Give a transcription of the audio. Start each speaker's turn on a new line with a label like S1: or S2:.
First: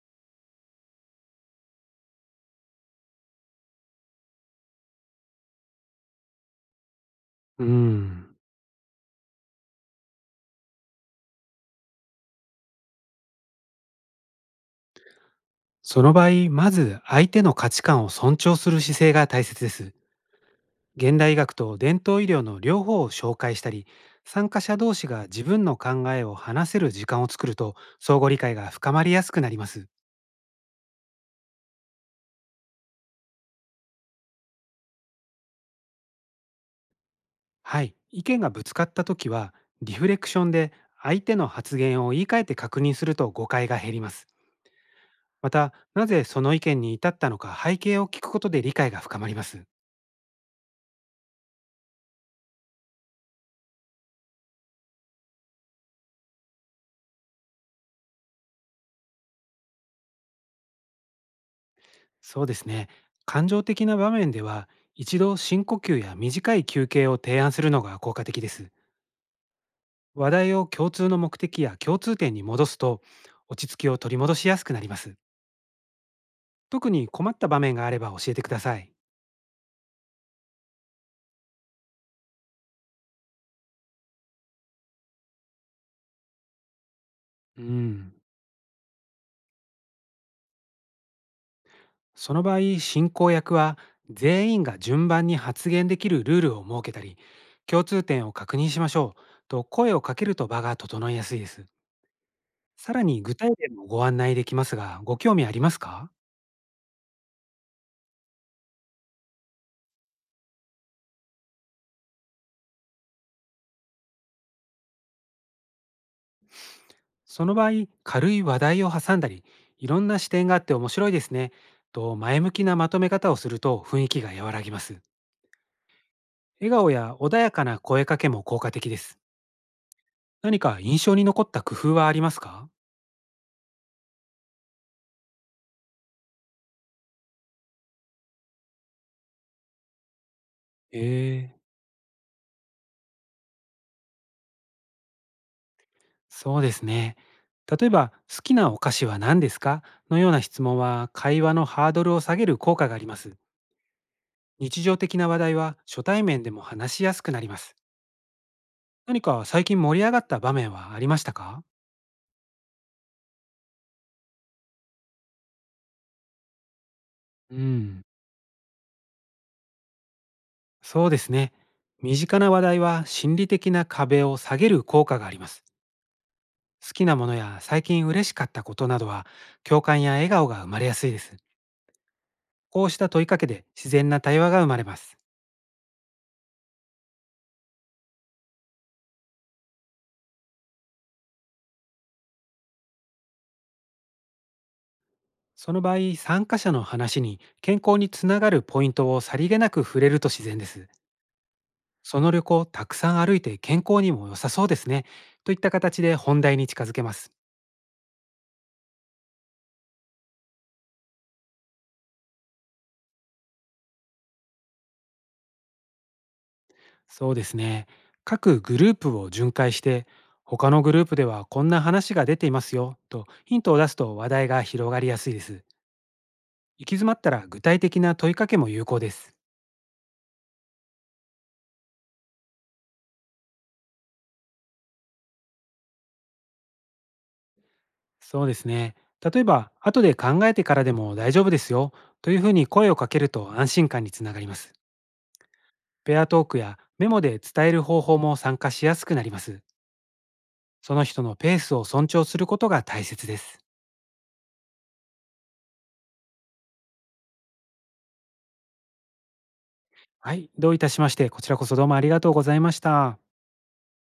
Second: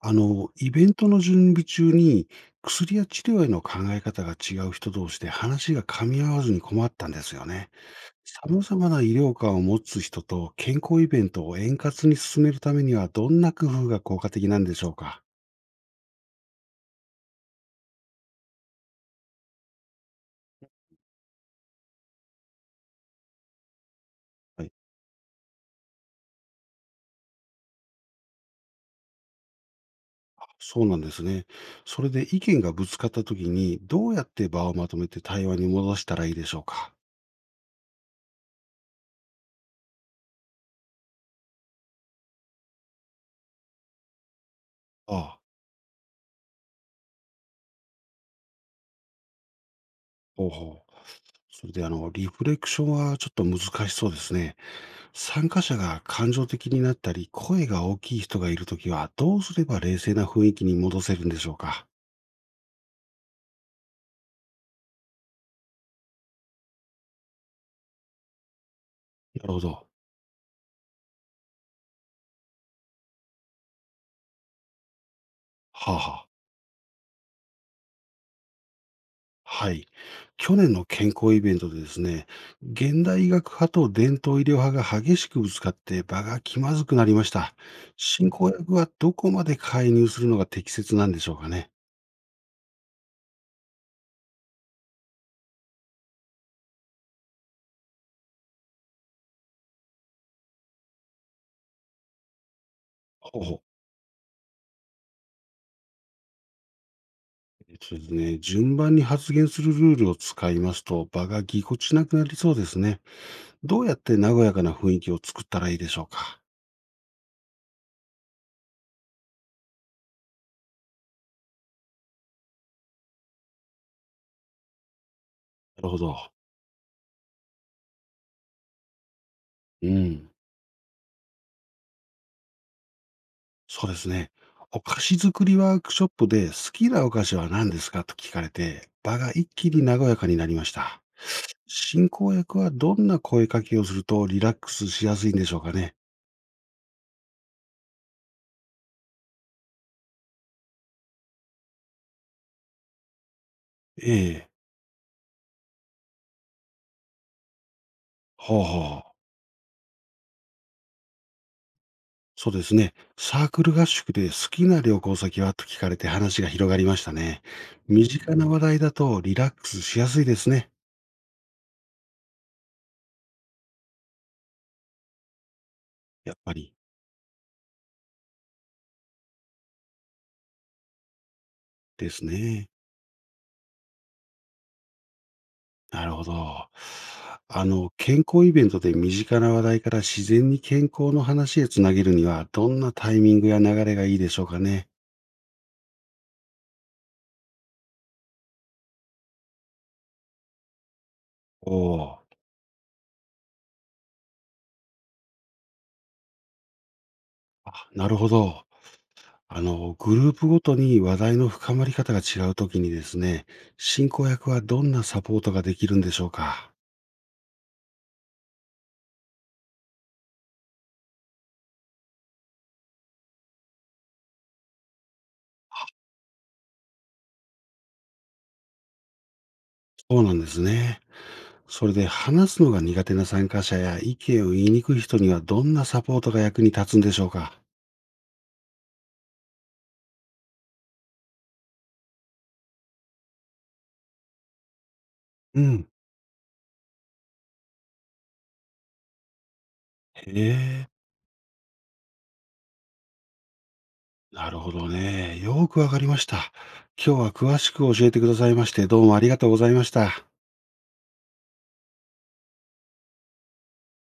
S1: イベントの準備中に、薬や治療への考え方が違う人同士で話が噛み合わずに困ったんですよ
S2: うー
S1: ね。
S2: ん。
S1: 様々な医療観を持つ人と健康イベントを円滑に進めるためには、どんな工夫が効果的なんでしょうか？
S2: その場合、まず相手の価値観を尊重する姿勢が大切です。現代医学と伝統医療の両方を紹介したり、参加
S1: はい。
S2: 者同士が自分の考えを話せる時間を作ると、相互理解が深まりやすくなります。
S1: そうなんですね。それで意見がぶつかった時に、どうやって場をまとめて対話に戻したらいいでしょうか？
S2: はい。意見がぶつかった時は、リフレクションで相手の発言を言い換えて確認すると誤解が減ります。
S1: ああ、
S2: また、なぜその意見に至ったのか背景を聞くことで理解が深まります。
S1: ほうほう。それでリフレクションはちょっと難しそうですね。参加者が感情的になったり、声が大きい人がいるときは、どうすれば冷静な雰囲気に戻せるんでしょうか。
S2: そうですね。感情的な場面では、一度深呼吸や短い休憩を提案するのが効果的です。
S1: なるほど。
S2: 話題を共通の目的や共通点に戻すと、落ち着きを取り戻しやすくなります。
S1: はあ、はあ。
S2: 特に困った場面があれば教えてください。
S1: はい。去年の健康イベントでですね、現代医学派と伝統医療派が激しくぶつかって場が気まずくなりました。
S2: うん。
S1: 進行役はどこまで介入するのが適切なんでしょうかね。
S2: その場合、進行役は全員が順番に発言できるルールを設けたり、共通点を確認しましょうと声をかけると場が整いやすいです。さらに具
S1: ほう
S2: 体
S1: ほう。
S2: 例もご案内できますが、ご興味ありますか？
S1: えっとですね、順番に発言するルールを使いますと、場がぎこちなくなりそうですね。どうやって和やかな雰囲気を作ったらいいでしょうか？
S2: その場合、軽い話題を挟んだり、いろんな視点があって面白いですね。と前向きなまとめ方をすると雰囲気が和らぎます。
S1: なるほど。
S2: 笑顔や穏やかな声かけも効果的です。
S1: うん。
S2: 何か印象に残った工夫はありますか？
S1: そうですね。お菓子作りワークショップで、好きなお菓子は何ですかと聞かれて、場が一気に和やかになりまし
S2: へ
S1: た。
S2: え、
S1: 進行役はどんな声かけをするとリラックスしやすいんでしょうかね？
S2: そうですね。例えば、好きなお菓子は何ですかのような質問は会話のハードルを下げる効果があります。
S1: ええ。
S2: 日常的な話題は初対面でも話しやすくなります。
S1: ほうほう。
S2: 何か最近盛り上がった場面はありましたか？
S1: そうですね。サークル合宿で好きな旅行先はと聞かれて話が広がりましたね。
S2: うん。
S1: 身近な話題だとリラックスしやすいですね。
S2: そうですね。身近な話題は心理的な壁を下げる効果があります。
S1: やっぱり。
S2: 好きなものや最近嬉しかったことなどは共感や笑顔が生まれやすいです。
S1: ですね。
S2: こうした問いかけで自然な対話が生まれます。
S1: なるほど。健康イベントで身近な話題から自然に健康の話へつなげるには、どんなタイミングや流れがいいでしょうかね。
S2: その場合、参加者の話に健康につながるポイントをさりげなく触れると自然です。
S1: おお、
S2: その旅行、たくさん歩いて健康にも良さそうですね。といった形で本題に近づけます。
S1: あ、なるほど。グループごとに話題の深まり方が違うときにですね、進行役はどんなサポートができるんでしょうか。
S2: そうですね。各グループを巡回して、他のグループではこんな話が出ていますよとヒントを出すと話題が広がりやすいです。行き詰まったら具体的な問いかけも有効です。
S1: そうなんですね。それで話すのが苦手な参加者や意見を言いにくい人にはどんなサポートが役に立つんでしょうか。
S2: そうですね。例えば、後で考えてからでも大丈夫ですよというふうに声をかけると安心感につながります。
S1: うん。
S2: ペアトークやメモで伝える方法も参加しやすくなります。
S1: へ
S2: そ
S1: え。
S2: の人のペースを尊重することが大切です。
S1: なるほどね。よーくわかりました。今日は詳しく教えてくださいまして、どうもありがとうございました。
S2: はい、どういたしまして、こちらこそどうもありがとうございました。